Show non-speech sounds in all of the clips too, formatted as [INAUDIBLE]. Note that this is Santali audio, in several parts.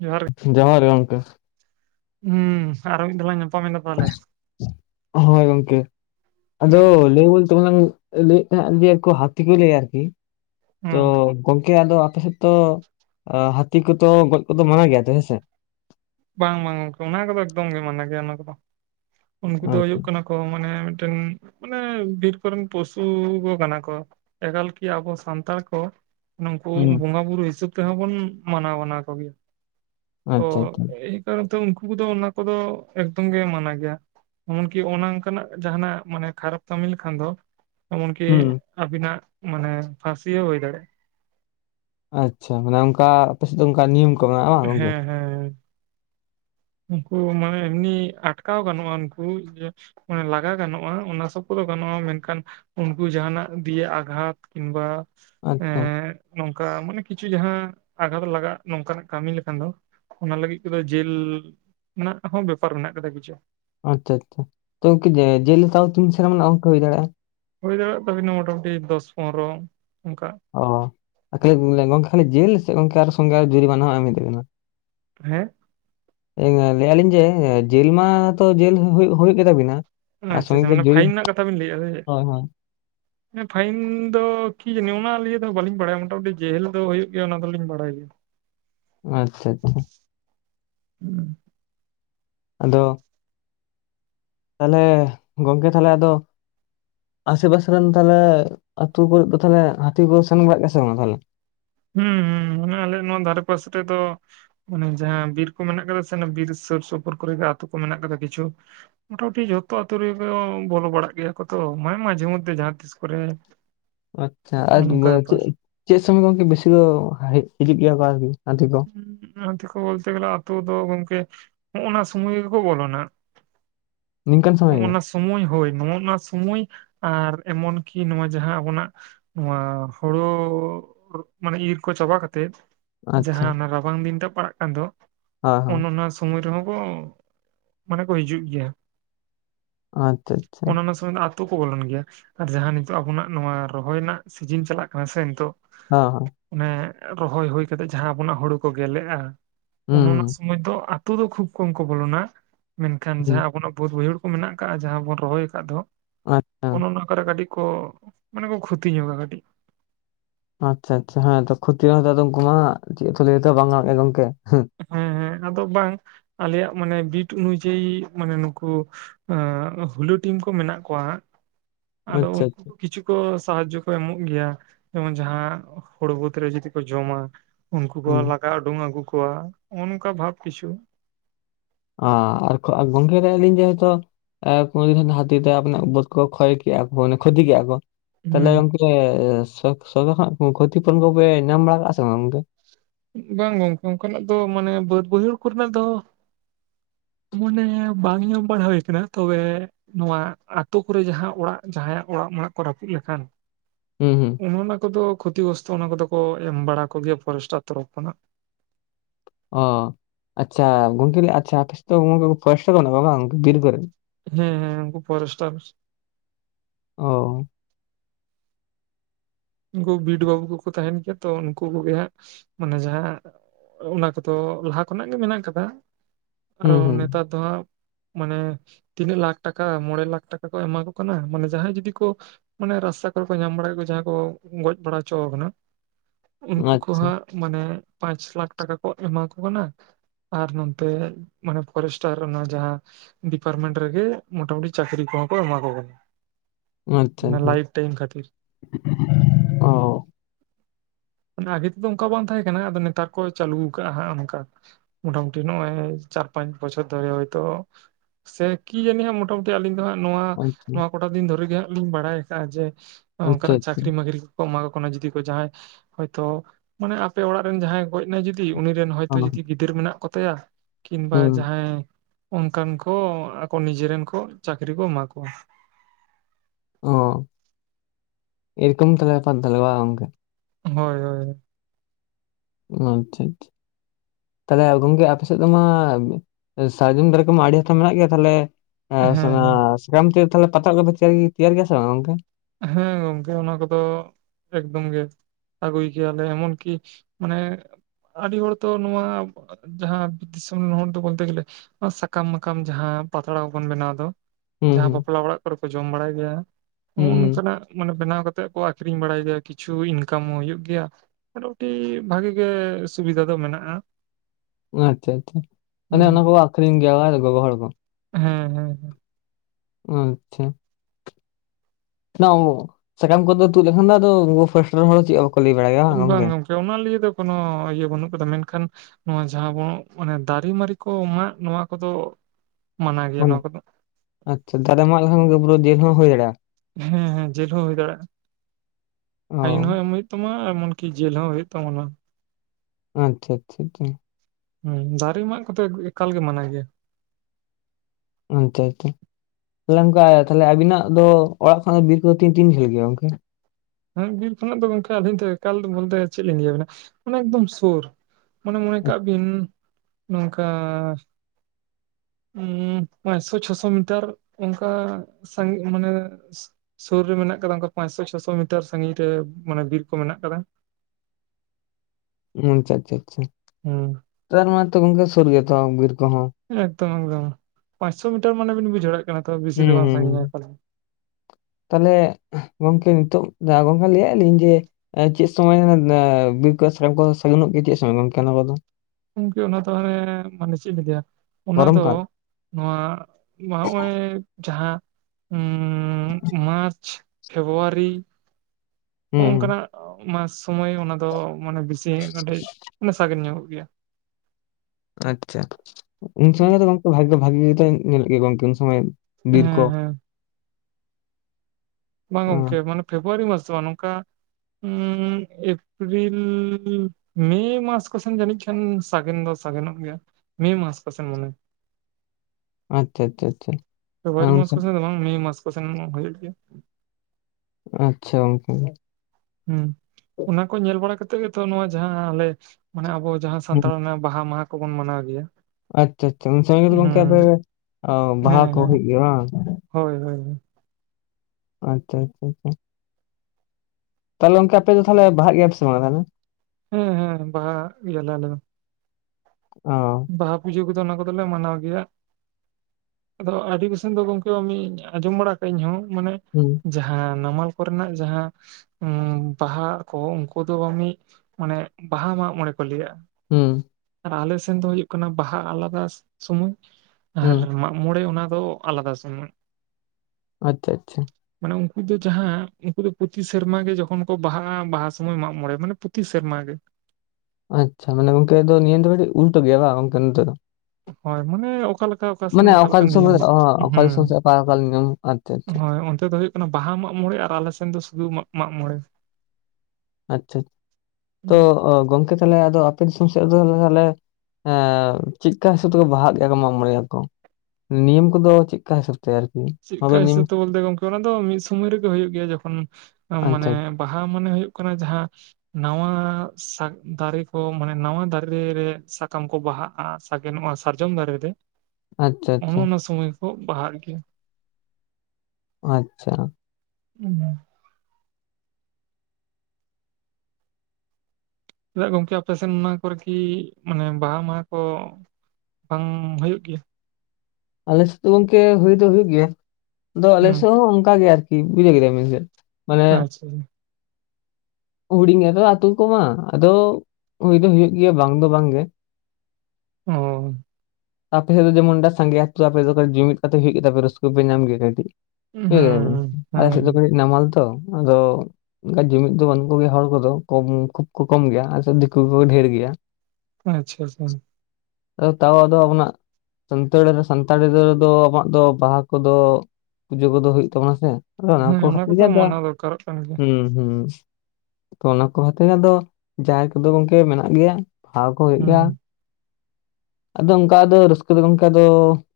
ᱡᱚᱦᱟᱨ ᱜᱮ ᱾ ᱡᱚᱦᱟᱨ ᱜᱚᱝᱠᱮ ᱾ ᱦᱩᱸ ᱟᱨ ᱢᱤᱫ ᱫᱷᱚᱞᱟᱝ ᱧᱟᱼᱼ ᱦᱚᱭ ᱜᱚᱝᱠᱮ ᱟᱫᱚ ᱦᱩᱸ ᱞᱟᱹᱭ ᱵᱚᱞᱛᱮ ᱦᱩᱱᱟᱝ ᱞᱟᱹᱭᱮᱫ ᱛᱟᱦᱮᱸ ᱜᱮᱭᱟᱠᱚ ᱦᱟᱛᱤ ᱠᱚ ᱞᱟᱹᱭᱟ ᱟᱨᱠᱤ ᱛᱚ ᱜᱚᱝᱠᱮ ᱟᱫᱚ ᱟᱯᱮ ᱥᱮᱫ ᱛᱚ ᱟᱺ ᱦᱟᱹᱛᱤ ᱠᱚᱫᱚ ᱜᱚᱡ ᱠᱚᱫᱚ ᱢᱟᱱᱟ ᱜᱮᱭᱟ ᱛᱚ ᱦᱮᱸ ᱥᱮ ᱵᱟᱝ ᱵᱟᱝ ᱜᱚᱝᱠᱮ ᱚᱱᱟ ᱠᱚᱫᱚ ᱮᱠᱫᱚᱢ ᱜᱮ ᱢᱟᱱᱟ ᱜᱮᱭᱟ ᱚᱱᱟ ᱠᱚᱫᱚ ᱩᱱᱠᱩ ᱫᱚ ᱟᱪᱪᱷᱟ ᱦᱩᱭᱩᱜ ᱠᱟᱱᱟᱼᱼ ᱠᱚ ᱢᱟᱱᱮ ᱢᱤᱫᱴᱮᱱ ᱢᱟᱱᱮ ᱵᱤᱨ ᱠᱚᱨᱮᱱ ᱯᱚᱥᱩ ᱠᱚ ᱠᱟᱱᱟ ᱠᱚ᱾ ᱮᱠᱟᱞ ᱠᱤ ᱟᱵᱚ ᱥᱟᱱᱛᱟᱲ ᱠᱚ ᱱᱩᱝᱠᱩ ᱦᱩᱸ ᱵᱚᱸᱜᱟ ᱵᱩᱨᱩ ᱦᱤᱥᱟᱹᱵᱽ ᱛᱮᱦᱚᱸ ᱵᱩᱱ ᱢᱟᱱᱟᱣ ᱵᱟᱱᱟᱣ ᱠᱚᱜᱮᱭᱟ ᱛᱚ ᱟᱪᱪᱷᱟ ᱟᱪᱪᱷᱟ ᱮᱭ ᱠᱟᱨᱚᱱ ᱛᱮ ᱩᱱᱠᱩ ᱠᱚᱫᱚ ᱚᱱᱟ ᱠᱚᱫᱚ ᱮᱠᱫᱚᱢ ᱜᱮ ᱢᱟᱱᱟ ᱜᱮᱭᱟ᱾ ᱮᱢᱚᱱ ᱠᱤ ᱚᱱᱟ ᱚᱱᱠᱟᱱᱟᱜ ᱡᱟᱦᱟᱱᱟᱜ ᱢᱟᱱᱮ ᱠᱷᱟᱨᱟᱯ ᱠᱟᱹᱢᱤ ᱞᱮᱠᱷᱟᱱ ᱫᱚ ᱮᱢᱚᱱ ᱠᱤ ᱦᱩᱸ ᱟᱵᱤᱱᱟᱜ ᱢᱟᱱᱮ ᱯᱷᱟᱥᱤ ᱦᱚᱸ ᱦᱩᱭ ᱫᱟᱲᱮᱜ ᱟᱪᱪᱷᱟ ᱢᱟᱱᱮ ᱚᱱᱠᱟ ᱟᱯᱮ ᱥᱮᱫ ᱫᱚ ᱚᱱᱠᱟ ᱱᱤᱭᱚᱢᱼᱼ ᱦᱮᱸ ᱦᱮᱸ ᱦᱮᱸ ᱩᱝᱠᱩ ᱢᱟᱱᱮ ᱮᱢᱱᱤ ᱟᱴᱠᱟᱣ ᱜᱟᱱᱚᱜ-ᱟ ᱩᱱᱠᱩ ᱡᱮ ᱢᱟᱱᱮ ᱞᱟᱜᱟ ᱜᱟᱱᱚᱜ-ᱟ ᱚᱱᱟ ᱥᱚᱯ ᱠᱚ ᱜᱟᱱᱚᱜ-ᱟ ᱢᱮᱱᱠᱷᱟᱱ ᱩᱱᱠᱩ ᱡᱟᱦᱟᱱᱟᱜ ᱫᱤᱭᱟ ᱟᱜᱷᱟᱛ ᱠᱤᱢᱵᱟ ᱟᱪᱪᱷᱟ ᱮᱸᱜ ᱱᱚᱝᱠᱟ ᱢᱟᱱᱮ ᱠᱤᱪᱷᱩ ᱡᱟᱦᱟᱸ ᱟᱜᱷᱟᱛ ᱞᱟᱜᱟᱜ-ᱟ ᱱᱚᱝᱠᱟᱱᱟᱜᱼᱼ ᱠᱟᱹᱢᱤ ᱞᱮᱠᱷᱟᱱ ᱫᱚ ᱚᱱᱟ ᱞᱟᱹᱜᱤᱫ ᱛᱮᱫᱚ ᱡᱮᱞ ᱨᱮᱱᱟᱜ ᱦᱚᱸ ᱵᱮᱯᱟᱨ ᱢᱮᱱᱟᱜ ᱟᱠᱟᱫᱟ ᱵᱩᱪᱟᱹᱜ ᱟᱪᱪᱷᱟ ᱟᱪᱪᱷᱟ ᱛᱚ ᱜᱚᱝᱠᱮ ᱡᱮ ᱡᱮᱞᱮᱠᱟ ᱛᱩᱧ ᱥᱟᱨᱟᱢ ᱱᱚᱜ-ᱚᱝ ᱠᱟ ᱦᱩᱭ ᱫᱟᱲᱮᱭᱟᱜ-ᱟ᱾ ᱦᱩᱭ ᱫᱟᱲᱮᱭᱟᱜ ᱛᱟᱵᱤᱱᱟ ᱢᱳᱴᱟᱢᱩᱴᱤ ᱫᱚᱥ ᱯᱚᱱᱨᱚ ᱚᱱᱠᱟ ᱚ ᱠᱷᱟᱞᱤ ᱜᱚᱝᱠᱨ ᱠᱷᱞᱤ ᱡᱮᱞ ᱥᱮ ᱜᱚᱝ ᱥᱚᱸᱜᱮ ᱡᱚᱨᱤᱢᱟᱱᱟ ᱦᱚᱸ ᱮᱢ ᱦᱩᱭᱩᱜ ᱛᱟᱵᱤᱱᱟ ᱦᱮᱸ ᱞᱟᱹᱭᱟ ᱜᱤᱧ ᱡᱮ ᱡᱮᱞ ᱢᱟ ᱛᱚ ᱡᱮᱞ ᱦᱩᱭ-ᱦᱩᱭ-ᱦᱩᱭ ᱞᱮᱫᱟᱵᱤᱱᱟ ᱟᱨ ᱟᱪᱪᱷᱟ ᱥᱜᱮ ᱟᱪᱪᱷᱟ ᱜᱮ ᱢᱟᱱᱮ ᱡᱩᱨᱤ ᱯᱷᱟᱭᱤᱱ ᱨᱮᱱᱟᱜ ᱠᱟᱛᱷᱟ ᱵᱤᱱ ᱞᱟᱹᱭᱮᱫᱼᱟ ᱥᱮ ᱪᱮᱫ? ᱦᱳᱭ ᱦᱳᱭ ᱦᱮᱸ ᱯᱷᱟᱭᱤᱱ ᱫᱚ ᱠᱤ ᱡᱟᱹᱱᱤᱡ ᱚᱱᱟ ᱞᱤᱭᱮ ᱫᱚ ᱵᱟᱹᱞᱤᱧ ᱵᱟᱲᱟᱭᱟ ᱢᱚᱴᱟᱢᱩᱴᱤ ᱡᱮᱞ ᱫᱚ ᱦᱩᱭᱩᱜ ᱜᱮᱭᱟ ᱚᱱᱟ ᱫᱚᱞᱤᱧ ᱵᱟᱲᱟᱭ ᱜᱮᱭᱟ ᱟᱪᱪᱷᱟ ᱟᱪᱪᱷᱟ ᱦᱩᱸ ᱟᱫᱚ ᱛᱟᱦᱞᱮ ᱜᱚᱝᱠᱮ ᱛᱟᱦᱞᱮ ᱟᱫᱚ ᱟᱥᱮ ᱯᱟᱥᱮᱱ ᱛᱟᱦᱞᱮ ᱟᱹᱛᱩ ᱠᱚᱨᱮ ᱫᱚ ᱛᱟᱦᱞᱮ ᱦᱟᱹᱛᱤ ᱠᱚ ᱥᱮᱱ ᱵᱟᱲᱟᱜ ᱜᱮᱭᱟ ᱥᱮ ᱵᱟᱝ ᱛᱟᱦᱞᱮ ᱦᱩᱸ ᱦᱩᱸ ᱢᱟᱱᱮ ᱟᱞᱮ ᱱᱚᱣᱟ ᱫᱷᱟᱨᱮ ᱯᱟᱥᱮ ᱨᱮᱫᱚ ᱢᱟᱱᱮ ᱡᱟᱦᱟᱸ ᱵᱤᱨ ᱠᱚ ᱢᱮᱱᱟᱜ ᱟᱠᱟᱫᱟ ᱥᱮ ᱵᱤᱨ ᱥᱩᱨ ᱥᱩᱯᱩᱨ ᱠᱚᱨᱮᱜ ᱟᱹᱛᱩ‌ ᱠᱚ ᱢᱮᱱᱟᱜ ᱠᱟᱫᱟ ᱠᱤᱪᱷᱩ ᱢᱚᱴᱟᱢᱩᱴᱤ ᱡᱷᱚᱛᱚ ᱟᱛᱳ ᱨᱮᱠᱚ ᱵᱚᱞᱚ ᱵᱟᱲᱟᱜ ᱜᱮᱭᱟ ᱠᱚ ᱛᱚᱮ ᱢᱟᱡᱷᱮ ᱢᱚᱫᱽᱫᱷᱮ ᱡᱟᱦᱟᱸ ᱛᱤᱥ ᱠᱚᱨᱮ ᱟᱪᱪᱷᱟ ᱟᱨ ᱱᱚᱜᱼᱚ ᱱᱚᱝᱠᱟ ᱵᱮᱯᱟᱨ ᱪᱮᱜ ᱪᱮᱜ ᱥᱚᱢᱚᱭ ᱜᱚᱝᱠᱮ ᱵᱮᱥᱤ ᱠᱚ ᱦᱤᱡᱩᱜ ᱜᱮᱭᱟ ᱠᱚ ᱦᱟ-ᱦᱟᱛᱤ ᱠᱚ ᱦᱟᱛᱤ ᱠᱚ ᱵᱚᱞᱛᱮ ᱜᱮᱞᱮ ᱟᱛᱳ ᱫᱚ ᱜᱚᱝᱠᱮ ᱚᱱᱟ ᱥᱩᱢᱚᱭ ᱜᱮᱠᱚ ᱵᱚᱞᱚᱱᱟ ᱱᱤᱝᱠᱟᱱ ᱥᱚᱢᱚᱭ ᱜᱮ ᱚᱱᱟ ᱥᱚᱢᱚᱭ ᱦᱳᱭ ᱱᱚᱜᱼᱚ ᱱᱚᱣᱟ ᱥᱚᱢᱚᱭ ᱟᱨ ᱮᱢᱚᱱ ᱠᱤ ᱱᱚᱣᱟ ᱡᱟᱦᱟᱸ ᱟᱵᱚᱱᱟᱜ ᱱᱚᱣᱟ ᱦᱳᱲᱳ ᱢᱟᱱᱮ ᱤᱨ ᱠᱚ ᱪᱟᱵᱟ ᱠᱟᱛᱮᱜ ᱟᱪᱪᱷᱟ ᱡᱟᱦᱟᱸ ᱨᱟᱵᱟᱝ ᱫᱤᱱ ᱴᱟᱜ ᱯᱟᱲᱟᱜ ᱠᱟᱱ ᱫᱚ ᱚᱱ ᱦᱚᱸ ᱚᱱᱟ ᱥᱚᱢᱚᱭ ᱨᱮᱦᱚᱸ ᱠᱚ ᱢᱟᱱᱮ ᱠᱚ ᱦᱤᱡᱩᱜ ᱜᱮᱭᱟ ᱟᱪᱪᱷᱟ ᱟᱪᱪᱷᱟ [UNINTELLIGIBLE] ᱟᱛᱳ ᱠᱚ ᱵᱚᱞᱚᱱ ᱜᱮᱭᱟ ᱟᱨ ᱡᱟᱦᱟᱸ ᱱᱤᱛᱚᱜ ᱟᱵᱚᱱᱟᱜ ᱱᱚᱣᱟ ᱨᱚᱦᱚᱭ ᱨᱮᱱᱟᱜ ᱥᱤᱡᱤᱱ ᱪᱟᱞᱟᱜ ᱠᱟᱱᱟ ᱥᱮ ᱱᱤᱛᱚᱜ [UNINTELLIGIBLE] ᱚᱱᱮ ᱨᱚᱦᱚᱭ ᱦᱩᱭ ᱠᱟᱛᱮᱜ ᱡᱟᱦᱟᱸ ᱦᱩᱲᱩ ᱠᱚ ᱜᱮᱞᱮᱜᱼᱟ ᱦᱚᱸ ᱚᱱᱮ ᱚᱱᱟ ᱥᱩᱢᱚᱭ ᱫᱚ ᱟᱸᱼᱼ ᱛᱳ ᱫᱚ ᱠᱷᱩᱵ ᱠᱚᱢ ᱠᱚ ᱵᱚᱞᱚᱱᱟ ᱢᱮᱱᱠᱷᱟᱱ ᱦᱩᱸ ᱦᱩᱸ ᱦᱩᱸ ᱡᱟᱦᱟᱸ ᱟᱵᱚᱱᱟᱜ ᱵᱟᱹᱫ ᱵᱟᱹᱭᱦᱟᱹᱲ ᱠᱚ ᱢᱮᱱᱟᱜ ᱟᱠᱟᱫ ᱡᱟᱦᱟᱸ ᱵᱚᱱ ᱨᱚᱦᱚᱭ ᱟᱠᱟᱫ ᱫᱚ, ᱟᱪᱪᱷᱟ ᱚᱱ ᱚᱱᱟ ᱠᱚᱨᱮᱜ ᱠᱟᱹᱴᱤᱡ ᱠᱚ ᱢᱟᱱᱮ ᱠᱚ ᱠᱷᱚᱛᱤ ᱧᱚᱜᱟ ᱠᱟᱹᱴᱤᱡ ᱟᱪᱪᱷᱟ ᱟᱪᱪᱷᱟ ᱦᱮᱸ ᱛᱚ ᱠᱷᱚᱛᱤ ᱩᱱᱠᱩ ᱢᱟ ᱪᱮᱫᱛᱚᱦᱚ ᱞᱟᱹᱭ ᱢᱟ ᱵᱟᱝ ᱜᱟᱱᱚᱜᱼᱟ ᱜᱚᱝᱠᱮ ᱦᱮᱸ ᱦᱮᱸ ᱦᱮᱸ ᱟᱫᱚ ᱵᱟᱝ ᱟᱞᱮᱭᱟᱜ ᱢᱟᱱᱮ ᱵᱤᱴ ᱚᱱᱩᱡᱟᱹᱭᱤ ᱢᱟᱱᱮ ᱱᱩᱠᱩ, ᱦᱩᱞᱩ ᱴᱤᱢᱠᱚ ᱢᱮᱱᱟᱜ ᱠᱚᱣᱟ ᱟᱫᱚ ᱟᱪᱪᱷᱟ ᱩᱱᱠᱩ ᱠᱚ ᱠᱤᱪᱷᱩ ᱠᱚ ᱥᱟᱦᱟᱡᱡᱚ ᱠᱚ ᱮᱢᱚᱜ ᱜᱮᱭᱟ ᱡᱮᱢᱚᱱ ᱡᱟᱦᱟᱸ ᱦᱩᱲᱩ ᱵᱟᱹᱫᱨᱮ ᱡᱚᱫᱤ ᱠᱚ ᱡᱚᱢᱟ᱾ ᱩᱱᱠᱩ ᱠᱚ ᱦᱩᱸ ᱞᱟᱜᱟ ᱩᱰᱩᱝ ᱟᱹᱜᱩ ᱠᱚᱣᱟ ᱚᱱᱚᱠᱟ ᱵᱷᱟᱵᱽ ᱠᱤᱪᱷᱩ ᱚ ᱟᱨ ᱜᱚᱝᱠᱮ ᱟᱹᱞᱤᱧ ᱡᱮᱦᱮᱛᱩ ᱮ ᱠᱩᱱᱨᱤᱱ ᱦᱟᱹᱤᱛᱮ ᱟᱱᱮᱱᱟᱜ ᱵᱟᱹᱫ ᱠᱚ ᱠᱷᱚᱭ ᱠᱮᱣᱟ ᱠᱚ ᱢᱟᱱᱮ ᱠᱷᱚᱛᱤ ᱠᱮᱣᱟᱠ ᱾ ᱛᱟᱦᱞᱮ ᱦᱩᱸ ᱜᱚᱝᱠᱮ ᱥᱚ ᱥᱚ ᱫᱚ ᱦᱟᱸᱜ ᱠᱷᱚᱛᱤ ᱯᱩᱨᱚᱱ ᱠᱚᱯᱮ ᱧᱟᱢ ᱵᱟᱲᱟ ᱠᱟᱜᱼᱟ ᱥᱮ ᱵᱟᱝ ᱜᱚᱝᱠᱮ ᱵᱟᱝ ᱜᱚᱝᱠᱮ ᱚᱱᱠᱟᱱᱟᱜ ᱫᱚ ᱢᱟᱱᱮ ᱵᱟᱹᱫᱽ ᱵᱟᱹᱭᱦᱟᱹᱲ ᱠᱚᱨᱮᱱᱟᱜ ᱫᱚ, ᱢᱚᱱᱮ ᱵᱟᱝ ᱧᱟᱢ ᱵᱟᱲᱟ ᱦᱩᱭ ᱠᱟᱱᱟ ᱛᱚᱵᱮ, ᱱᱚᱣᱟ ᱟᱛᱳ ᱠᱚᱨᱮ ᱡᱟᱦᱟᱸ ᱚᱲᱟᱜ ᱡᱟᱦᱟᱸᱭᱟᱜ ᱚᱲᱟᱜ ᱢᱚᱲᱟᱜᱼᱠ ᱨᱟᱹᱯᱩᱫ ᱞᱮᱠᱷᱟᱱ, ᱦᱩᱸ ᱦᱩᱸ ᱚᱱᱮ ᱚᱱᱟ ᱠᱚᱫᱚ ᱠᱷᱚᱛᱤ ᱜᱨᱚᱥᱛᱚ ᱚᱱᱟ ᱠᱚᱫᱚ ᱠᱚ ᱮᱢ ᱵᱟᱲᱟ ᱠᱚᱜᱮᱭᱟ ᱯᱷᱚᱨᱮᱥᱴᱟᱨ ᱛᱚᱨᱚᱯᱷ ᱠᱷᱚᱱᱟᱜ ᱾ ᱚ ᱟᱪᱪᱷᱟ ᱜᱚᱝᱠᱮ ᱟᱪᱪᱷᱟ ᱟᱯᱮ ᱥᱮᱫ ᱫᱚ ᱜᱚᱝᱠᱮ ᱯᱷᱚᱨᱮᱥᱴᱟᱨ ᱠᱚ ᱵᱟᱹᱱᱩᱜ ᱠᱚᱣᱟ ᱵᱤᱨ ᱠᱚᱨᱮ ᱦᱮᱸ ᱦᱮᱸ ᱩᱱᱠᱩ ᱯᱷᱚᱨᱮᱥᱴᱟᱨ ᱚ ᱩᱱᱠᱩ ᱵᱤᱴ ᱵᱟᱹᱵᱩ ᱠᱚᱠᱚ ᱛᱟᱦᱮᱱ ᱜᱮᱭᱟ ᱛᱚ ᱩᱱᱠᱩ ᱠᱚᱜᱮ ᱦᱟᱸᱜ ᱢᱟᱱᱮ ᱡᱟᱦᱟᱸ, ᱚᱱᱟ ᱠᱚᱫᱚ ᱞᱟᱦᱟ ᱠᱷᱚᱱᱟᱜ ᱜᱮ ᱢᱮᱱᱟᱜ ᱟᱠᱟᱫᱟ ᱟᱨᱚ ᱦᱩᱸ ᱦᱩᱸ ᱱᱮᱛᱟᱨ, ᱛᱚ ᱦᱟᱸᱜ ᱢᱟᱱᱮ ᱛᱤᱱᱟᱹᱜ ᱞᱟᱠᱷ ᱴᱟᱠᱟ ᱢᱚᱬᱮ ᱞᱟᱠᱷ ᱴᱟᱠᱟ ᱠᱚ ᱮᱢᱟ ᱠᱚ ᱠᱟᱱᱟ ᱢᱟᱱᱮ ᱡᱟᱦᱟᱸᱭ ᱡᱩᱫᱤ ᱠᱚ, ᱢᱟᱱᱮ ᱨᱟᱥᱛᱟ ᱠᱚᱨᱮ ᱠᱚ ᱧᱟᱢ ᱵᱟᱲᱟᱮᱫ ᱠᱚ ᱡᱟᱦᱟᱸᱭ ᱠᱚ ᱜᱚᱡ ᱵᱟᱲᱟ ᱦᱚᱪᱚ ᱠᱟᱱᱟ ᱩᱱᱠᱩ ᱠᱚ ᱟᱪᱪᱷᱟ ᱦᱟᱸᱜᱼᱼ ᱢᱟᱱᱮ ᱯᱟᱸᱪ ᱞᱟᱠᱷ ᱴᱟᱠᱟ ᱠᱚ ᱮᱢᱟ ᱠᱚ ᱠᱟᱱᱟ, ᱟᱨ ᱱᱚᱛᱮ ᱢᱟᱱᱮ ᱯᱚᱨᱮᱥᱴᱟᱨ ᱚᱱᱟ ᱡᱟᱦᱟᱸᱼᱼ ᱰᱤᱯᱟᱨᱢᱮᱱᱴ ᱨᱮᱜᱮ ᱢᱳᱴᱟᱢᱩᱴᱤ ᱪᱟᱹᱠᱨᱤ ᱠᱚᱦᱚᱸ ᱠᱚ ᱮᱢᱟ ᱠᱚ ᱠᱟᱱᱟ᱾ ᱟᱪᱪᱷᱟ ᱚᱱᱟ ᱟᱪᱪᱷᱟ ᱞᱟᱭᱤᱯᱷ ᱴᱟᱭᱤᱢ ᱠᱷᱟᱹᱛᱤᱨ ᱚᱻ ᱟᱜᱮ ᱛᱮᱫᱚ ᱚᱱᱠᱟ ᱵᱟᱝ ᱛᱟᱦᱮᱸ ᱠᱟᱱᱟ ᱟᱫᱚ ᱱᱮᱛᱟᱨ ᱠᱚ ᱪᱟᱹᱞᱩ ᱟᱠᱟᱣᱟᱼᱦᱟᱸᱜ ᱚᱱᱠᱟ᱾ ᱢᱚᱴᱟ ᱢᱩᱴᱤ ᱱᱚᱜᱼᱚᱭ ᱪᱟᱨ ᱯᱟᱸᱪ ᱵᱚᱪᱪᱷᱚᱨ ᱫᱷᱚᱨᱮ ᱦᱚᱭᱛᱳ ᱥᱮ ᱠᱤ ᱡᱟᱹᱱᱤ ᱢᱚᱴᱟᱢᱩᱴᱤ ᱟᱹᱞᱤᱧ ᱫᱚ ᱦᱟᱸᱜ ᱱᱚᱣᱟ ᱟᱪᱪᱷᱟ ᱱᱚᱣᱟ ᱠᱚᱴᱟ ᱫᱤᱱ ᱫᱷᱚᱨᱮ ᱜᱮ ᱦᱟᱸᱜ ᱞᱤᱧ ᱵᱟᱲᱟᱭ ᱟᱠᱟᱫᱼᱟ ᱡᱮ ᱟᱪᱪᱷᱟ ᱚᱱᱠᱟᱱᱟᱜ ᱟᱪᱪᱷᱟ ᱪᱟᱹᱠᱨᱤ ᱢᱟᱹᱠᱨᱤᱼᱼ ᱮᱢᱟ ᱠᱚ ᱠᱟᱱᱟ ᱡᱩᱫᱤ ᱠᱚ ᱡᱟᱦᱟᱸᱭ ᱦᱚᱭᱛ ᱢᱟᱱᱮ ᱟᱯᱮ ᱚᱲᱟᱜ ᱨᱮᱱ ᱡᱟᱦᱟᱸᱭ ᱜᱚᱡ ᱱᱟᱭ ᱡᱩᱫᱤᱼᱼ ᱡᱩᱫᱤ ᱩᱱᱤ ᱨᱮᱱ ᱦᱚᱭᱛ ᱚ ᱡᱩᱫᱤ ᱜᱤᱫᱟᱹᱨ ᱢᱮᱱᱟᱜ ᱠᱚᱛᱟᱭᱟ ᱠᱤᱝᱵᱟ ᱦᱩᱸ ᱡᱟᱦᱟᱸᱭᱼᱼ ᱚᱱᱠᱟᱱ ᱠᱚ ᱟᱠᱚ ᱱᱤᱡᱮᱨᱮᱱ ᱠᱚ ᱪᱟᱹᱠᱨᱤ ᱠᱚ ᱮᱢᱟ ᱠᱚᱣᱟ᱾ ᱚ ᱤᱨᱚᱠᱚᱢ ᱛᱟᱦᱚᱞᱮ ᱵᱮᱯᱟᱨ ᱛᱟᱦᱚᱞᱮ ᱵᱟᱝ ᱜᱚᱝᱠᱮ ᱦᱳᱭ ᱦᱳᱭ ᱟᱪᱪᱷᱟ ᱟᱪᱪᱷᱟ, ᱛᱟᱦᱞᱮ ᱜᱚᱝᱠᱮ ᱟᱯᱮ ᱥᱮᱫ ᱫᱚ ᱢᱟ ᱥᱟᱨᱡᱚᱢ ᱫᱟᱨᱮ ᱠᱚᱢᱟ ᱟᱹᱰᱤ ᱦᱟᱛᱟᱣ ᱢᱮᱱᱟᱜ ᱜᱮᱭᱟ ᱛᱟᱦᱞᱮᱼᱼ ᱟᱨ ᱥᱟ ᱦᱮᱸ ᱦᱮᱸ ᱥᱟᱠᱟᱢ ᱛᱮ ᱛᱟᱦᱚᱞᱮ ᱯᱟᱛᱲᱟ ᱠᱚᱯᱮ ᱛᱮᱭᱟᱨ ᱜᱮᱭᱟ ᱥᱮ ᱵᱟᱝ ᱜᱚᱝᱠᱮ ᱦᱮᱸ ᱜᱚᱝᱠᱮ ᱚᱱᱟ ᱠᱚᱫᱚ ᱮᱠᱫᱚᱢ ᱜᱮ, ᱟᱹᱜᱩᱭ ᱜᱮᱭᱟᱞᱮ ᱮᱢᱟᱱ ᱠᱤ ᱢᱟᱱᱮ ᱟᱹᱰᱤ ᱦᱚᱲᱛᱚ ᱱᱚᱣᱟᱼᱼ ᱡᱟᱦᱟᱸ ᱵᱤᱨ ᱫᱤᱥᱚᱢ ᱨᱮᱱ ᱦᱚᱲ ᱫᱚ ᱵᱚᱞᱛᱮ ᱜᱮᱞᱮ ᱥᱟᱠᱟᱢ ᱢᱟᱠᱟᱢ ᱡᱟᱦᱟᱸ ᱯᱟᱛᱲᱟ ᱠᱚᱵᱚᱱ ᱵᱮᱱᱟᱣ ᱫᱚ, ᱦᱩᱸ ᱡᱟᱦᱟᱸ ᱦᱩᱸ ᱵᱟᱯᱞᱟ ᱚᱲᱟᱜ ᱠᱚᱨᱮ ᱠᱚ ᱡᱚᱢ ᱵᱟᱲᱟᱭ ᱜᱮᱭᱟ᱾ ᱦᱩᱸ ᱱᱚᱝᱠᱟᱱᱟᱜ ᱢᱟᱱᱮ ᱵᱮᱱᱟᱣ ᱠᱟᱛᱮᱜ ᱠᱚ ᱟᱠᱷᱨᱤᱧ ᱵᱟᱲᱟᱭ ᱜᱮᱭᱟ ᱠᱤᱪᱷᱩ ᱤᱱᱠᱟᱢ ᱦᱚᱸ ᱦᱩᱭᱩᱜ ᱜᱮᱭᱟ᱾ ᱨᱩᱴᱤ ᱵᱷᱟᱜᱤ ᱜᱮ ᱥᱩᱵᱤᱫᱷᱟ ᱫᱚ ᱢᱮᱱᱟᱜᱼᱟ᱾ ᱟᱪᱪᱷᱟ ᱟᱪᱪᱷᱟ ᱦᱩᱸ ᱢᱟᱱᱮ ᱚᱱᱟ ᱠᱚ ᱟᱠᱷᱨᱤᱧ ᱜᱮᱭᱟ ᱜᱚᱜᱚ ᱦᱚᱲ ᱠᱚ᱾ ᱦᱮᱸ, ᱦᱮᱸ ᱦᱮᱸ᱾ ᱟᱪᱪᱷᱟ᱾ ᱥᱟᱠᱟᱢ ᱠᱚᱫᱚ ᱛᱩᱫ ᱞᱮᱱᱠᱷᱟᱱ ᱫᱚ ᱟᱫᱚ ᱩᱱᱠᱩ ᱵᱩᱨᱩ ᱯᱷᱮᱲ ᱨᱮᱱ ᱦᱚᱲ ᱪᱮᱫ ᱦᱚᱸ ᱵᱟᱠᱚ ᱵᱟᱝ ᱜᱚᱝᱠᱮ, ᱚᱱᱟ ᱞᱤᱭᱮ ᱫᱚ ᱠᱳᱱᱳ ᱤᱭᱟᱹ ᱵᱟᱹᱱᱩᱜ ᱠᱟᱫᱟ ᱢᱮᱱᱠᱷᱟᱱ ᱱᱚᱣᱟ ᱡᱟᱦᱟᱸ ᱟᱵᱚ ᱢᱟᱱᱮ ᱫᱟᱨᱮ ᱢᱟᱨᱮ ᱠᱚ ᱢᱟᱜ ᱱᱚᱣᱟ ᱠᱚᱫᱚ ᱢᱟᱱᱟ ᱜᱮᱭᱟ ᱵᱟᱝ, ᱱᱚᱣᱟ ᱠᱚᱫᱚ᱾ ᱟᱪᱪᱷᱟ, ᱫᱟᱨᱮ ᱢᱟᱜ ᱞᱮᱠᱷᱟᱱ ᱜᱮ ᱯᱩᱨᱟᱹ ᱡᱮᱞ ᱦᱚᱸ ᱦᱩᱭ ᱫᱟᱲᱮᱜ-ᱟ᱾ ᱦᱮᱸ ᱦᱮᱸ, ᱡᱮᱞ ᱦᱚᱸ ᱦᱩᱭ ᱫᱟᱲᱮᱜ-ᱟ᱾ ᱯᱷᱟᱭᱤᱱ ᱚ ᱦᱚᱸ ᱮᱢ ᱦᱩᱭᱩᱜ ᱛᱩᱢᱟ ᱮᱢᱚᱱ ᱠᱤ ᱡᱮᱞ ᱦᱚᱸ ᱦᱩᱭᱩᱜ ᱛᱟᱵᱚᱱᱟ᱾ ᱟᱪᱪᱷᱟ ᱟᱪᱪᱷᱟ ᱟᱪᱪᱷᱟ᱾ ᱦᱮᱸ, ᱫᱟᱨᱮ ᱢᱟᱜ ᱠᱚᱫᱚ ᱮᱠᱟᱞ ᱜᱮ ᱢᱟᱱᱟ ᱜᱮᱭᱟ᱾ ᱟᱪᱪᱷᱟ ᱟᱪᱪᱷᱟ ᱟᱪᱪᱷᱟ ᱾ ᱛᱟᱦᱚᱞᱮ ᱚᱱᱠᱟ ᱛᱟᱦᱚᱞᱮ ᱟᱹᱵᱤᱱᱟᱜ ᱫᱚ ᱚᱲᱟᱜ ᱠᱷᱚᱱᱟᱜ ᱫᱚ ᱵᱤᱨ ᱠᱚᱫᱚ ᱛᱤᱱ ᱛᱤᱱ ᱡᱷᱟᱹᱞ ᱜᱮᱭᱟ ᱜᱚᱝᱠᱮ? ᱦᱮᱸ, ᱵᱤᱨ ᱠᱷᱚᱱᱟᱜ ᱫᱚ ᱜᱚᱝᱠᱮ ᱟᱹᱞᱤᱧ ᱫᱚ ᱮᱠᱟᱞ ᱫᱚ ᱵᱚᱞᱛᱮ ᱪᱮᱫ ᱞᱤᱧ ᱞᱟᱹᱭᱟᱵᱤᱱᱟ ᱢᱟᱱᱮ ᱮᱠᱫᱚᱢ ᱥᱩᱨ᱾ ᱢᱚᱱᱮ ᱢᱚᱱᱮ ᱠᱟᱜ ᱵᱤᱱ ᱱᱚᱝᱠᱟ ᱩᱸ, ᱯᱟᱸᱪᱥᱚ ᱪᱷᱚᱥᱚ ᱢᱤᱴᱟᱨ ᱚᱱᱠᱟ ᱥᱟᱸᱜᱤ ᱢᱟᱱᱮ ᱥᱩᱨ ᱨᱮ ᱢᱮᱱᱟᱜ ᱟᱠᱟᱫᱟ ᱚᱱᱠᱟ ᱯᱟᱸᱪᱥᱚ ᱪᱷᱚᱥᱚ ᱢᱤᱴᱟᱨ ᱥᱟᱺᱜᱤᱧ ᱨᱮ ᱢᱟᱱᱮ ᱵᱤᱨ ᱠᱚ ᱢᱮᱱᱟᱜ ᱟᱠᱟᱫᱟ᱾ ᱩᱸ, ᱟᱪᱪᱷᱟ ᱟᱪᱪᱷᱟ ᱟᱪᱪᱷᱟ᱾ ᱦᱩᱸ᱾ ᱛᱟᱨ ᱢᱟᱱᱮ ᱛᱚ ᱜᱚᱝᱠᱮ ᱥᱩᱨ ᱜᱮᱭᱟ ᱛᱚ ᱵᱤᱨ ᱠᱚᱦᱚᱸ᱾ ᱮᱠᱫᱚᱢ ᱮᱠᱫᱚᱢ, ᱯᱟᱸᱪᱥᱚ ᱢᱤᱴᱟᱨ ᱢᱟᱱᱮ ᱵᱤᱱ ᱵᱩᱡᱷᱟᱹᱣ ᱫᱟᱲᱮᱭᱟᱜ ᱠᱟᱱᱟ ᱛᱚ ᱵᱮᱥᱤ ᱦᱩᱸ ᱫᱚ ᱵᱟᱝ ᱦᱩᱸ ᱥᱟᱺᱜᱤᱧᱟ ᱦᱩᱸ᱾ ᱯᱟᱞᱮᱱ᱾ [INAUDIBLE] ᱛᱟᱦᱚᱞᱮ ᱜᱚᱝᱠᱮ ᱱᱤᱛᱚᱜ ᱫᱚ ᱜᱚᱝᱠᱮ ᱞᱟᱹᱭᱮᱫ ᱞᱤᱧ ᱡᱮ ᱪᱮᱫ ᱥᱚᱢᱚᱭ ᱚᱱᱮ ᱮᱸ ᱵᱤᱨ ᱠᱚᱨᱮ ᱥᱟᱠᱟᱢ ᱠᱚ ᱥᱟᱹᱜᱩᱱᱚᱜ ᱜᱮᱭᱟ ᱪᱮᱫ ᱥᱚᱢᱚᱭ ᱜᱚᱝᱠᱮ ᱚᱱᱟ ᱠᱚᱫᱚ? ᱜᱚᱝᱠᱮ ᱚᱱᱟ ᱫᱚ ᱦᱟᱱᱮ ᱢᱟᱱᱮ ᱪᱮᱫ ᱤᱧ ᱞᱟᱹᱭᱟ ᱚᱱᱟ ᱜᱚᱨᱚᱢ ᱫᱚ ᱠᱟᱞ? ᱱᱚᱣᱟ ᱱᱚᱜ-ᱚᱭ ᱡᱟᱦᱟᱸ ᱩᱸᱻ ᱢᱟᱨᱪ ᱯᱷᱮᱵᱚᱣᱟᱨᱤ ᱦᱩᱸ ᱦᱩᱸ ᱦᱚᱸᱜ-ᱚᱝᱠᱟᱱᱟᱜ ᱢᱟᱥ ᱥᱚᱢᱚᱭ ᱚᱱᱟ ᱫᱚ ᱢᱟᱱᱮ ᱵᱮᱥᱤ ᱠᱟᱹᱴᱤᱡ ᱢᱟᱱᱮ ᱥᱟᱹᱜᱮᱱ ᱧᱚᱜᱚᱜ ᱜᱮᱭᱟ᱾ ᱟᱪᱪᱷᱟ ᱾ ᱩᱱ ᱥᱚᱢᱚᱭ ᱫᱚ ᱦᱮᱸ ᱜᱚᱝᱠᱮ ᱵᱷᱟᱜᱮ ᱵᱷᱟᱜᱤ ᱜᱮᱛᱚ ᱧᱮᱞᱚᱜ ᱜᱮᱭᱟ ᱜᱚᱝᱠᱮ ᱩᱱ ᱥᱚᱢᱚᱭ᱾ ᱵᱤᱨ ᱠᱚ ᱦᱮᱸ ᱵᱟᱝ ᱚᱸ ᱜᱚᱝᱠᱮ, ᱢᱟᱱᱮ ᱯᱷᱮᱵᱽᱣᱟᱨᱤ ᱢᱟᱥ ᱫᱚ ᱵᱟᱝ ᱱᱚᱝᱠᱟ ᱩᱸᱻ ᱮᱯᱨᱤᱞ ᱢᱮ ᱢᱟᱥ ᱠᱚᱥᱮᱱ ᱡᱟᱹᱱᱤᱡ ᱠᱷᱟᱱ ᱥᱟᱹᱜᱮᱱ ᱫᱚ ᱥᱟᱹᱜᱮᱱᱚᱜ ᱜᱮᱭᱟ, ᱢᱮ ᱢᱟᱥ ᱠᱚᱥᱮᱱ ᱢᱟᱱᱮ᱾ ᱟᱪᱪᱷᱟ ᱟᱪᱪᱷᱟ ᱟᱪᱪᱷᱟ᱾ ᱦᱮᱸ ᱯᱷᱮᱵᱨᱩᱣᱟᱨᱤ ᱩᱱ ᱢᱟᱥ ᱥᱚᱢ ᱠᱚᱥᱮᱱ ᱫᱚ ᱵᱟᱝ ᱢᱮ ᱢᱟᱥ ᱠᱚᱥᱮᱱ ᱦᱩᱭᱩᱜ ᱜᱮᱭᱟ᱾ ᱟᱪᱪᱷᱟ, ᱜᱚᱝᱠᱮ᱾ ᱦᱩᱸ, ᱚᱱᱟ ᱠᱚ ᱧᱮᱞ ᱵᱟᱲᱟ ᱠᱟᱛᱮ ᱜᱮᱛᱚ ᱱᱚᱣᱟ ᱡᱟᱦᱟᱸ ᱟᱞᱮ ᱢᱟᱱᱮ ᱟᱵᱚ ᱡᱟᱦᱟᱸ ᱦᱩᱸ᱾ ᱥᱟᱱᱛᱟᱲ ᱨᱮᱱᱟᱜ ᱵᱟᱦᱟ ᱢᱟᱦᱟᱸ ᱠᱚᱵᱚᱱ ᱢᱟᱱᱟᱣ ᱜᱮᱭᱟ᱾ ᱟᱪᱪᱷᱟ ᱟᱪᱪᱷᱟ ᱾ᱩᱱ ᱥᱚᱢᱚᱭ ᱜᱮ ᱜᱚᱝᱠᱮ ᱦᱮᱸ ᱟᱯᱮ ᱵᱟᱦᱟ ᱦᱮᱸ ᱠᱚ ᱦᱮᱸ ᱦᱩᱭᱩᱜ ᱜᱮᱭᱟ ᱵᱟᱝ? ᱦᱳᱭ, ᱦᱳᱭ ᱦᱳᱭ᱾ ᱟᱪᱪᱷᱟ ᱟᱪᱪᱷᱟ ᱟᱪᱪᱷᱟ᱾ ᱛᱟᱦᱚᱞᱮ ᱜᱚᱝᱠᱮ ᱟᱯᱮ ᱫᱚ ᱛᱟᱦᱚᱞᱮ ᱵᱟᱦᱟᱜ ᱜᱮᱭᱟᱯᱮ ᱥᱮ ᱵᱟᱝᱟ ᱛᱟᱦᱚᱞᱮ? ᱦᱮᱸ ᱦᱮᱸ, ᱵᱟᱦᱟᱜ ᱜᱮᱭᱟ ᱞᱮ ᱟᱞᱮ ᱦᱚᱸ᱾ ᱚ᱾ ᱵᱟᱦᱟ ᱯᱩᱡᱟᱹ ᱠᱚᱫᱚ ᱚᱱᱟ ᱠᱚᱫᱚ ᱞᱮ ᱢᱟᱱᱟᱣ ᱜᱮᱭᱟ᱾ ᱟᱫᱚ ᱟᱹᱰᱤ ᱠᱚ ᱥᱮᱱ ᱫᱚ ᱜᱚᱝᱠᱮ ᱟᱸᱢᱤᱡ ᱟᱸᱡᱚᱢ ᱵᱟᱲᱟ ᱠᱟᱜ-ᱟᱹᱧ ᱤᱧᱦᱚᱸ ᱢᱟᱱᱮ ᱦᱩᱸ ᱾ ᱡᱟᱦᱟᱸ ᱱᱟᱢᱟᱞ ᱠᱚᱨᱮᱱᱟᱜ ᱡᱟᱦᱟᱸ ᱵᱟᱦᱟ ᱟᱠᱚ ᱩᱱᱠᱩ ᱫᱚ ᱢᱤᱫ ᱢᱟᱱᱮ ᱵᱟᱦᱟ ᱢᱟᱜ ᱢᱚᱬᱮ ᱠᱚ ᱞᱟᱹᱭᱟ-ᱟ᱾ ᱦᱩᱸ ᱾ ᱟᱨ ᱟᱞᱮ ᱥᱮᱱ ᱫᱚ ᱦᱩᱭᱩᱜ ᱠᱟᱱᱟ ᱵᱟᱦᱟ ᱟᱞᱟᱫᱟ ᱥᱚᱢᱚᱭ ᱟᱨ ᱦᱩᱸ᱾ ᱢᱟᱜ ᱢᱚᱬᱮ ᱚᱱᱟ ᱫᱚ ᱟᱞᱟᱫᱟ ᱥᱚᱢᱚᱭ ᱾ ᱟᱪᱪᱷᱟ ᱟᱪᱪᱷᱟ ᱾ ᱢᱟᱱᱮ ᱩᱱᱠᱩ ᱫᱚ ᱡᱟᱦᱟᱸ ᱩᱱᱠᱩ ᱫᱚ ᱯᱨᱚᱛᱤ ᱥᱮᱨᱢᱟ ᱜᱮ ᱡᱚᱠᱷᱚᱱ ᱠᱚ ᱵᱟᱦᱟᱜ-ᱟ, ᱵᱟᱦᱟ ᱥᱚᱢᱚᱭ ᱢᱟᱜ ᱢᱚᱬᱮ, ᱢᱟᱱᱮ ᱯᱚᱛᱤ ᱥᱮᱨᱢᱟ ᱜᱮ᱾ ᱟᱪᱪᱷᱟ ᱢᱟᱱᱮ ᱜᱚᱝᱠᱮ ᱫᱚ ᱱᱤᱭᱟᱹ ᱫᱚ ᱠᱟᱹᱴᱤᱡ ᱩᱞᱴᱟᱹ ᱜᱮᱭᱟ ᱵᱟᱝ, ᱜᱚᱢᱠᱮ ᱱᱚᱛᱮ ᱫᱚ? ᱦᱳᱭ ᱢᱟᱱᱮ ᱚᱠᱟ ᱞᱮᱠ ᱛᱚ ᱚᱠᱟ ᱢᱟᱱᱮ ᱥᱮᱱ ᱚᱠᱟ ᱞᱮᱠᱟᱱ ᱫᱤᱥᱚᱢ ᱱᱤᱭᱚᱢ ᱨᱮ ᱚ ᱦᱟᱸᱜ ᱚᱠᱟ ᱫᱤᱥᱚᱢ ᱥᱮᱫ ᱚᱠᱟ ᱚᱠᱟ ᱱᱤᱭᱚᱢ ᱟᱪᱪᱷᱟ ᱦᱩᱸ ᱟᱪᱪᱷᱟ ᱦᱳᱭ ᱚᱱᱛᱮ ᱫᱚ ᱦᱩᱭᱩᱜ ᱠᱟᱱᱟ ᱵᱟᱦᱟ ᱢᱟᱜ ᱢᱚᱬᱮ ᱟᱨ ᱟᱞᱮ ᱥᱮᱱ ᱫᱚ ᱥᱩᱫᱩ ᱢᱟᱜ ᱢᱟᱜ ᱢᱚᱬᱮ ᱾ ᱟᱪᱪᱷᱟ ᱛᱚ ᱚᱸ ᱜᱚᱝᱠᱮ ᱛᱟᱦᱚᱞᱮ ᱟᱯ ᱟᱯᱮ ᱫᱤᱥᱟᱹᱢ ᱥᱮᱫ ᱫᱚ ᱛᱟᱦᱚᱞᱮ ᱪᱮᱫᱠᱟ ᱦᱤᱥᱟᱹᱵ ᱛᱮᱠᱚ ᱵᱟᱦᱟ ᱜᱮᱭᱟ ᱠᱚ ᱢᱟᱜ ᱢᱚᱬᱮ ᱟᱠᱚ? ᱱᱤᱭᱚᱢ ᱠᱚᱫᱚ ᱪᱮᱫ ᱠᱟ ᱦᱤᱥᱟᱹᱵ? ᱛᱮ ᱟᱨᱠᱤ ᱪᱮᱫ ᱱᱚᱣᱟ ᱫᱚ ᱠᱟ ᱱᱤᱢ ᱦᱤᱥᱟᱹᱵ ᱛᱮ ᱵᱚᱞᱛᱮ ᱜᱚᱢᱠᱮ ᱚᱱᱟ ᱫᱚ ᱢᱤᱫ ᱥᱚᱢᱚᱭ ᱨᱮᱜᱮ ᱦᱩᱭᱩᱜ ᱜᱮᱭᱟ, ᱡᱚᱠᱷᱚᱱ ᱟᱪᱪᱷᱟ ᱢᱟᱱᱮ ᱵᱟᱦᱟ ᱢᱟᱱᱮ ᱦᱩᱭᱩᱜ ᱠᱟᱱᱟ ᱡᱟᱦᱟᱸ ᱱᱟᱶᱟ ᱥᱟᱠ ᱫᱟᱨᱮ ᱠᱚ ᱢᱟᱱᱮ ᱱᱟᱣᱟ ᱫᱟᱨᱮ ᱨᱮ ᱥᱟᱠᱟᱢ ᱠᱚ ᱵᱟᱦᱟᱜ ᱥᱟᱜᱮᱱᱚᱜ-ᱟ ᱥᱟᱨᱡᱚᱢ ᱫᱟᱨᱮ ᱨᱮ ᱟᱪᱪᱷᱟ ᱚᱱᱮ ᱟᱪᱪᱷᱟ ᱚᱱᱟ ᱥᱚᱢᱚᱭ ᱜᱮᱠᱚ ᱵᱟᱦᱟᱜ ᱜᱮᱭᱟ᱾ ᱟᱪᱪᱷᱟ᱾ [UNINTELLIGIBLE] ᱪᱮᱫᱟᱜ ᱜᱚᱝᱠᱮ ᱟᱯᱮ ᱥᱮᱱ ᱚᱱᱟ ᱠᱚᱨᱮᱠᱤ ᱢᱟᱱᱮ ᱢᱟᱦᱟ ᱢᱟᱦᱟ ᱠᱚ ᱵᱟᱝ ᱦᱩᱭᱩᱜ ᱜᱮᱭᱟ᱾ ᱟᱞᱮ ᱥᱮᱫ ᱫᱚ ᱜᱚᱝᱠᱮ ᱦᱩᱭ ᱫᱚ ᱦᱩᱭᱩᱜ ᱜᱮᱭᱟ, ᱟᱫᱚ ᱟᱞᱮ ᱦᱩᱸ ᱥᱮᱫ ᱦᱚᱸ ᱚᱱᱠᱟ ᱜᱮ ᱟᱨᱠᱤ ᱵᱩᱡᱷᱟᱹᱣ ᱠᱮᱫᱟ ᱵᱤᱱ ᱥᱮ ᱾ ᱟᱪᱪᱷᱟ ᱾ ᱦᱩᱰᱤᱧ ᱜᱮᱭᱟ ᱥᱮ ᱟᱛᱩ ᱠᱚᱢᱟ ᱟᱫᱚ ᱦᱩᱭ ᱫᱚ ᱦᱩᱭᱩᱜ ᱜᱮᱭᱟ ᱵᱟᱝ ᱫᱚ ᱵᱟᱝᱜᱮ ᱾ ᱚᱻ ᱟᱯᱮ ᱥᱮᱫ ᱫᱚ ᱡᱮᱢᱚᱱ ᱥᱟᱸᱜᱮ ᱟᱹᱛᱩ ᱟᱯᱮ ᱡᱩᱢᱤᱫ ᱠᱟᱛᱮ ᱦᱩᱭᱩᱜ ᱜᱮᱭᱟ ᱟᱯᱮ ᱨᱟᱹᱥᱠᱟᱹ ᱯᱮ ᱧᱟᱢ ᱜᱮᱭᱟ ᱠᱟᱹᱴᱤᱡ ᱾ ᱦᱩᱸ ᱵᱩᱡᱷᱟᱹᱣ ᱠᱮᱫᱟ ᱵᱤᱱ ᱥᱮ, ᱦᱮᱸ ᱟᱞᱮ ᱥᱮᱫ ᱫᱚ ᱟᱪᱪᱷᱟ ᱠᱟᱹᱴᱤᱡ ᱱᱟᱢᱟᱞ ᱛᱚ, ᱟᱫᱚ ᱚᱱᱠᱟ ᱡᱩᱢᱤᱫ ᱫᱚ ᱵᱟᱹᱱᱩᱜ ᱠᱚᱜᱮᱭᱟ ᱦᱚᱲ ᱠᱚᱫᱚ ᱠᱚ ᱠᱷᱩᱵ ᱠᱚ ᱠᱚᱢ ᱜᱮᱭᱟ ᱟᱞᱮ ᱥᱮᱫ ᱫᱤᱠᱩ ᱠᱚᱠᱚ ᱰᱷᱮᱨ ᱜᱮᱭᱟ᱾ ᱟᱪᱪᱷᱟ ᱾ ᱟᱫᱚ ᱛᱟᱣ ᱟᱫᱚ ᱚᱱᱟ ᱥᱟᱱᱛᱟᱲᱤ ᱥᱟᱱᱛᱟᱲᱤ ᱨᱮᱫᱚ ᱟᱢᱟᱜ ᱫᱚ ᱵᱟᱦᱟ ᱠᱚᱫᱚ ᱯᱩᱡᱟᱹ ᱠᱚᱫᱚ ᱦᱩᱭᱩᱜ ᱛᱟᱵᱚᱱᱟ ᱥᱮ᱾ ᱚᱱᱟ ᱦᱮᱸ ᱠᱚ ᱠᱷᱟᱹᱛᱤᱨ ᱜᱮ ᱠᱚᱫᱚ ᱟᱫᱚ, ᱢᱟᱱᱟᱣ ᱫᱚᱨᱠᱟᱨᱚᱜ ᱠᱟᱱ ᱜᱮᱭᱟ ᱦᱩᱸ ᱦᱩᱸ ᱛᱚ ᱚᱱᱟᱠᱚ ᱠᱷᱟᱹᱛᱤᱨ ᱜᱮ ᱟᱫᱚ ᱡᱟᱦᱮᱨ ᱠᱚᱫᱚ ᱜᱚᱝᱠᱮ ᱢᱮᱱᱟᱜ ᱜᱮᱭᱟ ᱵᱟᱦᱟᱣ ᱠᱚ ᱦᱩᱭᱩᱜ ᱜᱮᱭᱟ᱾ ᱦᱩᱸ ᱟᱫᱚ ᱚᱱᱠᱟ ᱫᱚ ᱨᱟᱹᱥᱠᱟᱹ ᱫᱚ ᱜᱚᱝᱠᱮ ᱚᱱᱠᱟ ᱫᱚ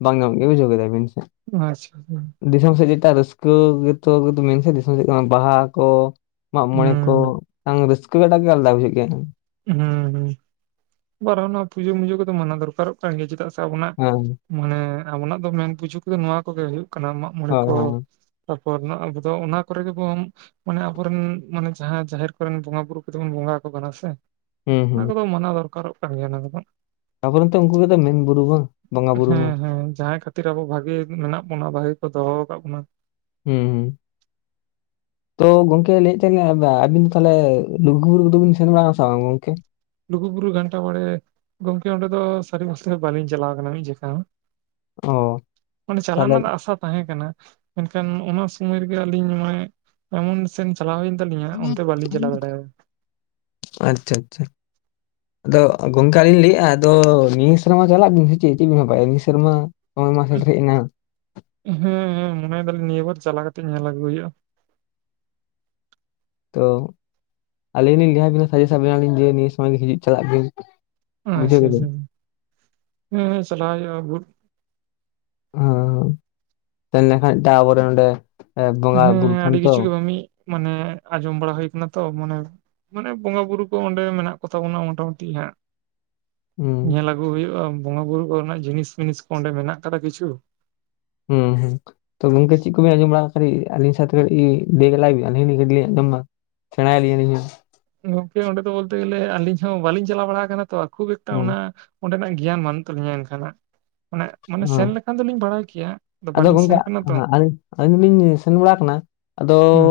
ᱵᱟᱝ ᱧᱟᱢ ᱜᱮᱭᱟ ᱵᱩᱡᱷᱟᱹᱣ ᱠᱮᱫᱟ ᱵᱤᱱ ᱥᱮ᱾ ᱟᱪᱪᱷᱟ ᱾ ᱫᱤᱥᱚᱢ ᱥᱮᱫ ᱡᱮᱴᱟ ᱨᱟᱹᱥᱠᱟᱹ ᱜᱮᱛᱚ ᱢᱮᱱᱠᱷᱟᱱ ᱫᱤᱥᱚᱢ ᱥᱮᱫ ᱠᱟᱱᱟ ᱵᱟᱦᱟ ᱠᱚ ᱢᱟᱜ ᱢᱚᱬᱮ ᱠᱚ ᱦᱩᱸ ᱵᱟᱝ ᱨᱟᱹᱥᱠᱟᱹᱴᱟᱜ ᱜᱮ ᱟᱞᱟᱫᱟ ᱵᱩᱡᱷᱟᱹᱜ ᱜᱮᱭᱟ ᱾ ᱦᱮᱸ ᱦᱮᱸ ᱟᱨᱦᱚᱸ ᱱᱚᱣᱟ ᱯᱩᱡᱟᱹ ᱢᱩᱡᱟᱹ ᱠᱚᱫᱚ ᱢᱟᱱᱟ ᱫᱚᱨᱠᱟᱨᱚᱜ ᱠᱟᱱ ᱜᱮᱭᱟ ᱪᱮᱫᱟᱜ ᱥᱮ ᱟᱵᱚᱱᱟᱜ ᱦᱳᱭ ᱢᱟᱱᱮ ᱟᱵᱚᱱᱟᱜ ᱫᱚ ᱢᱮᱱ ᱯᱩᱡᱟᱹ ᱠᱚᱜᱮ ᱱᱚᱣᱟ ᱠᱚᱜᱮ ᱦᱩᱭᱩᱜ ᱠᱟᱱᱟ ᱢᱟᱜ ᱢᱚᱬᱮ ᱠᱚ ᱦᱳᱭ ᱾ ᱛᱟᱯᱚᱨ ᱦᱮᱱᱟᱜ ᱠᱟᱫᱟ ᱚᱱᱟ ᱠᱚᱨᱮ ᱜᱮᱵᱚᱱ ᱢᱟᱱᱮ ᱟᱵᱚᱨᱮᱱ ᱢᱟᱱᱮ ᱡᱟᱦᱟ ᱡᱟᱦᱮᱨ ᱠᱚᱨᱮᱱ ᱵᱚᱸᱜᱟ ᱵᱩᱨᱩ ᱠᱚᱫ ᱵᱚᱱ ᱵᱚᱸᱜᱟ ᱟᱠᱚ ᱠᱟᱱᱟ ᱥᱮ ᱦᱩᱸ ᱚᱱᱟ ᱦᱩᱸ ᱠᱚᱫᱚ ᱢᱟᱱᱟᱣ ᱫᱚᱨᱠᱟᱨᱚᱜ ᱠᱟᱱ ᱜᱮᱭᱟ ᱚᱱᱟ ᱠᱚᱫᱚ᱾ ᱛᱟᱯᱚᱨᱮᱛᱮ ᱩᱱᱠᱩ ᱠᱚ ᱢᱮᱱ ᱵᱩᱨᱩ ᱵᱟᱝ ᱵᱚᱸᱜᱟ ᱵᱩᱨᱩ ᱢᱟ᱾ ᱦᱮᱸ ᱦᱮᱸ ᱡᱟᱦᱟᱸᱭ ᱠᱷᱟᱹᱛᱤᱨ ᱟᱵᱚ ᱵᱷᱟᱜᱤ ᱢᱮᱱᱟᱜ ᱵᱚᱱᱟ ᱵᱷᱟᱜᱤ ᱠᱚ ᱫᱚᱦᱚ ᱟᱠᱟᱫ ᱵᱚᱱᱟ᱾ ᱦᱩᱸ [INAUDIBLE] ᱛᱚ ᱜᱚᱝᱠᱮ ᱞᱟᱹᱭᱮᱫ ᱛᱟᱦᱮᱤᱧ ᱟᱵᱤᱱ ᱫᱚ ᱛᱟᱦᱚᱞᱮ ᱞᱩᱜᱩᱵᱩᱨᱩ ᱠᱚᱫᱚᱵᱤᱱ ᱥᱮᱱ ᱵᱟᱲᱟᱱᱟ ᱥᱮ ᱵᱟᱝ ᱜᱚᱝᱠᱮ? ᱞᱩᱜᱩᱵᱩᱨᱩ ᱜᱷᱟᱱᱴᱟ ᱵᱟᱲᱮ ᱜᱚᱝᱠᱮ ᱚᱸᱰᱮ ᱫᱚ ᱥᱟᱹᱨᱤ ᱢᱚᱥᱮ ᱫᱚ ᱵᱟᱹᱞᱤᱧ ᱪᱟᱞᱟᱣ ᱟᱠᱟᱱᱟ ᱢᱤᱫ ᱡᱮᱠᱟ ᱦᱚ᱾ ᱚ ᱢᱟᱱᱮ ᱪᱟᱞᱟᱜ ᱛᱟᱦᱚᱞᱮ ᱨᱮᱱᱟᱜ ᱫᱚ ᱟᱥᱟ ᱛᱟᱦᱮᱸ ᱠᱟᱱᱟ᱾ ᱢᱮᱱᱠᱷᱟᱱ ᱚᱱᱟ ᱥᱳᱢᱟᱹᱭ ᱨᱮᱜᱮ ᱟᱹᱞᱤᱧ ᱱᱚᱜᱼᱚᱭ ᱮᱢᱚᱱ ᱥᱮᱱ ᱪᱟᱞᱟᱣ ᱦᱩᱭᱮᱱ ᱛᱟᱹᱞᱤᱧᱟ ᱚᱱᱛᱮ ᱵᱟᱞᱤᱧ ᱪᱟᱞᱟᱣ ᱫᱟᱲᱮᱭᱟᱫᱟ᱾ ᱟᱪᱪᱷᱟ ᱟᱪᱪᱷᱟ ᱟᱫᱚ ᱜᱚᱝᱠᱮ ᱟᱞᱤᱧ ᱞᱟᱹᱭᱮᱫᱼᱟ, ᱟᱫᱚ ᱱᱤᱭᱟᱹ ᱥᱮᱨᱢᱟ ᱪᱟᱞᱟᱜ ᱵᱤᱱ ᱥᱮ ᱪᱮᱫ ᱪᱮᱫ ᱵᱟᱭ ᱱᱤᱭᱟᱹ ᱥᱮᱨᱢᱟ᱾ ᱦᱚᱸᱜᱼᱚᱭ ᱢᱟ [UNINTELLIGIBLE] ᱦᱮᱡ ᱮᱱᱟ᱾ ᱦᱮᱸ ᱦᱮᱸ ᱢᱚᱱᱮᱭ ᱫᱟᱞᱤᱧ ᱱᱤᱭᱟᱹ ᱵᱟᱨ ᱪᱟᱞᱟᱣ ᱠᱟᱛᱮ ᱧᱮᱞ ᱟᱹᱜᱩ ᱦᱩᱭᱩᱜᱼᱟ᱾ ᱛᱚ ᱟᱹᱞᱤᱧ ᱞᱟᱹᱭᱟᱵᱮᱱᱟ ᱥᱟᱡᱮᱥᱴᱟ ᱵᱮᱱᱟᱞᱤᱧ ᱡᱮ ᱱᱤᱭᱟᱹ ᱥᱚᱢᱚᱭ ᱜᱤ ᱦᱤᱡᱩᱜ ᱪᱟᱞᱟᱜ ᱵᱤᱱ᱾ ᱵᱩᱡᱷᱟᱹᱣ ᱟᱪᱪᱷᱟ ᱠᱮᱫᱟ ᱟᱪᱪᱷᱟ ᱦᱮᱸ ᱪᱟᱞᱟᱜ ᱦᱩᱭᱩᱜᱼᱟ, ᱜᱩ ᱦᱚᱸ ᱥᱮᱱ ᱞᱮᱱ ᱠᱷᱟᱱ ᱴᱟᱵᱚᱨ ᱨᱮ ᱚᱸᱰᱮ, ᱵᱚᱸᱜᱟ ᱵᱩᱨᱩ ᱦᱮᱸ ᱠᱷᱟᱱ ᱟᱹᱰᱤ ᱛᱚ ᱠᱤᱪᱷᱩ ᱜᱮ ᱢᱟ ᱢᱤᱜ, ᱢᱟᱱᱮ ᱟᱸᱡᱚᱢ ᱵᱟᱲᱟ ᱦᱩᱭ ᱟᱠᱟᱱᱟ ᱛᱚ, ᱢᱟᱱᱮ ᱢᱟᱱᱮ ᱵᱚᱸᱜᱟ ᱵᱩᱨᱩ ᱠᱚ ᱚᱸᱰᱮ ᱢᱮᱱᱟᱜ ᱠᱚ ᱛᱟᱵᱚᱱᱟ ᱢᱚᱴᱟ ᱢᱩᱴᱤ ᱦᱟᱸᱜ᱾ ᱦᱩᱸ ᱧᱮᱞ ᱟᱹᱜᱩ ᱦᱩᱭᱩᱜᱼᱟ ᱵᱚᱸᱜᱟ ᱵᱩᱨᱩ ᱠᱚᱨᱮᱱᱟᱜ ᱡᱤᱱᱤᱥᱢᱤᱱᱤᱥ ᱠᱚ ᱚᱸᱰᱮ ᱢᱮᱱᱟᱜ ᱟᱠᱟᱫᱟ ᱠᱤᱪᱷᱩ᱾ ᱦᱩᱸ ᱦᱩᱸ ᱛᱚ ᱜᱚᱝᱠᱮ ᱪᱮᱫ ᱠᱚᱵᱤᱱ ᱟᱸᱡᱚᱢ ᱵᱟᱲᱟ ᱠᱟᱹᱴᱤᱡ ᱟᱹᱞᱤᱧ ᱥᱟᱣ ᱛᱮ ᱠᱟᱹᱴᱤᱜ ᱫᱮᱞᱟᱭᱵᱤᱱ ᱟᱹᱞᱤᱧ ᱦᱚᱞᱤᱧ ᱠᱟᱹᱴᱤᱜ ᱞᱤᱧ ᱟᱸᱡᱚᱢᱟ᱾ ᱥᱮᱬᱟ ᱭᱟᱞᱤᱧ ᱟᱞᱤᱧ ᱦᱚᱸ᱾ ᱜᱚᱝᱠᱮ ᱚᱸᱰᱮ ᱫᱚ ᱵᱚᱞᱛᱮ ᱜᱮᱞᱮ ᱟᱹᱞᱤᱧ ᱦᱚᱸ ᱵᱟᱹᱞᱤᱧ ᱪᱟᱞᱟᱣ ᱵᱟᱲᱟ ᱟᱠᱟᱱᱟ ᱛᱚ ᱠᱷᱩᱵ ᱮᱠᱴᱟ ᱦᱩᱸ ᱚᱱᱟ ᱚᱸᱰᱮᱱᱟᱜ ᱜᱮᱭᱟᱱ ᱵᱟᱹᱱᱩᱜ ᱛᱟᱹᱞᱤᱧᱟ ᱮᱱᱠᱷᱱᱟᱜ᱾ ᱦᱩᱸ ᱠᱮᱭᱟ ᱟᱫᱚ ᱵᱟᱹᱞᱤᱧ ᱜᱚᱝᱠᱮ ᱥᱮᱱ ᱟᱠᱟᱱᱟ ᱛᱚ ᱟᱹᱞᱤᱧ ᱫᱚᱞᱤᱧ ᱥᱮᱱ ᱵᱟᱲᱟ ᱠᱟᱱᱟ? ᱟᱫᱚ ᱦᱩᱸ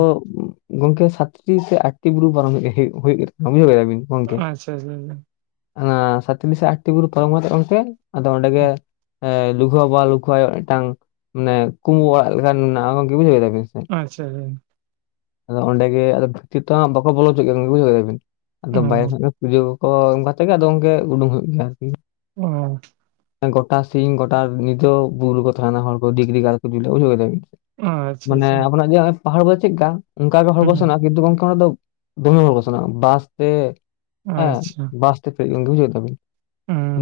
ᱜᱚᱝᱠᱮ ᱥᱟᱛᱴᱤ ᱥᱮ ᱟᱴᱴᱤ ᱵᱩᱨᱩ ᱵᱟᱨᱚᱢ ᱢᱤᱫ ᱦᱩᱭᱩᱜ ᱵᱩᱡᱷᱟᱹᱣ ᱠᱮᱫᱟ ᱵᱤᱱ? ᱜᱚᱝᱠᱮ ᱟᱪᱪᱷᱟ ᱟᱪᱪᱷᱟ [UNINTELLIGIBLE] ᱚᱱᱟ ᱥᱟᱛ ᱴᱤ ᱥᱮ ᱟᱴᱴᱤ ᱵᱩᱨᱩ ᱯᱟᱨᱚᱢ ᱠᱟᱛᱮ ᱚᱱᱛᱮ, ᱟᱫᱚ ᱚᱸᱰᱮ ᱜᱮ ᱦᱮᱸ ᱞᱩᱠᱷᱩ ᱦᱚᱸ ᱵᱟ ᱞᱩᱠᱷᱩᱣ ᱟᱭᱳ ᱢᱤᱫᱴᱟᱝ ᱢᱟᱱᱮ ᱠᱩᱢᱵᱩ ᱚᱲᱟᱜ ᱞᱮᱠᱟᱱ ᱢᱮᱱᱟᱜᱼᱟ᱾ ᱜᱚᱝᱠᱤ ᱵᱩᱡᱷᱟᱹᱣᱟᱵᱤᱱ ᱥᱮ? ᱟᱪᱪᱷᱟ ᱟᱪᱪᱷᱟ᱾ ᱟᱫᱚ ᱚᱸᱰᱮᱜᱮ ᱟᱫᱚ ᱵᱷᱤᱛᱤᱨ ᱛᱚᱜ ᱵᱟᱠᱚ ᱵᱚᱞᱚ ᱦᱚᱪᱚ ᱜᱮᱭᱟ ᱵᱩᱡᱟᱹᱣ ᱠᱮᱫᱟᱵᱤᱱ? ᱟᱫᱚ ᱚ ᱵᱟᱭᱨᱮ ᱯᱩᱡᱟᱹ ᱠᱚᱠᱚ ᱮᱢ ᱠᱟᱛᱮᱫ ᱜᱮ ᱟᱫᱚ ᱜᱚᱝᱠᱮ ᱩᱰᱩᱝ ᱦᱩᱭᱩᱜ ᱜᱮᱭᱟ ᱟᱨᱠᱤ᱾ ᱚᱻ ᱜᱚᱴᱟ ᱥᱤᱝ ᱜᱚᱴᱟ ᱱᱤᱫᱟᱹ ᱦᱚ ᱵᱩᱨᱩ ᱨᱮᱠᱚ ᱛᱟᱦᱮᱸᱱᱟ ᱦᱚᱲ ᱠᱚ ᱰᱤᱜᱽᱨᱤ ᱜᱟᱞ ᱠᱚ ᱡᱩᱞᱮᱫ ᱵᱩᱡᱷᱟᱣ ᱠᱮᱫᱟ ᱵᱤᱱ ᱥᱮ ᱟᱪᱪᱷᱟ ᱢᱟᱱᱮ ᱟᱪᱪᱷᱟ ᱟᱵᱚᱱᱟᱜ ᱡᱮ-ᱚᱭ ᱯᱟᱦᱟᱲ ᱠᱚᱫᱚ ᱪᱮᱫᱞᱮᱠᱟ ᱚᱱᱠᱟᱜᱮ ᱦᱚᱲ ᱠᱚ ᱦᱩᱸ ᱥᱮᱱᱚᱜᱼᱟ, ᱠᱤᱱᱛᱩ ᱜᱚᱝᱠᱮ ᱚᱱᱟ ᱫᱚ ᱫᱚᱢᱮ ᱦᱚᱲ ᱠᱚ ᱥᱮᱱᱚᱜᱼᱟ ᱵᱟᱥ ᱛᱮ ᱦᱮᱸ ᱟᱪᱪᱷᱟ ᱵᱟᱥ ᱛᱮ ᱯᱷᱮᱡ ᱜᱤ ᱵᱩᱡᱷᱟᱹᱣ ᱠᱮᱫᱟᱵᱮᱱ᱾ ᱦᱩᱸ᱾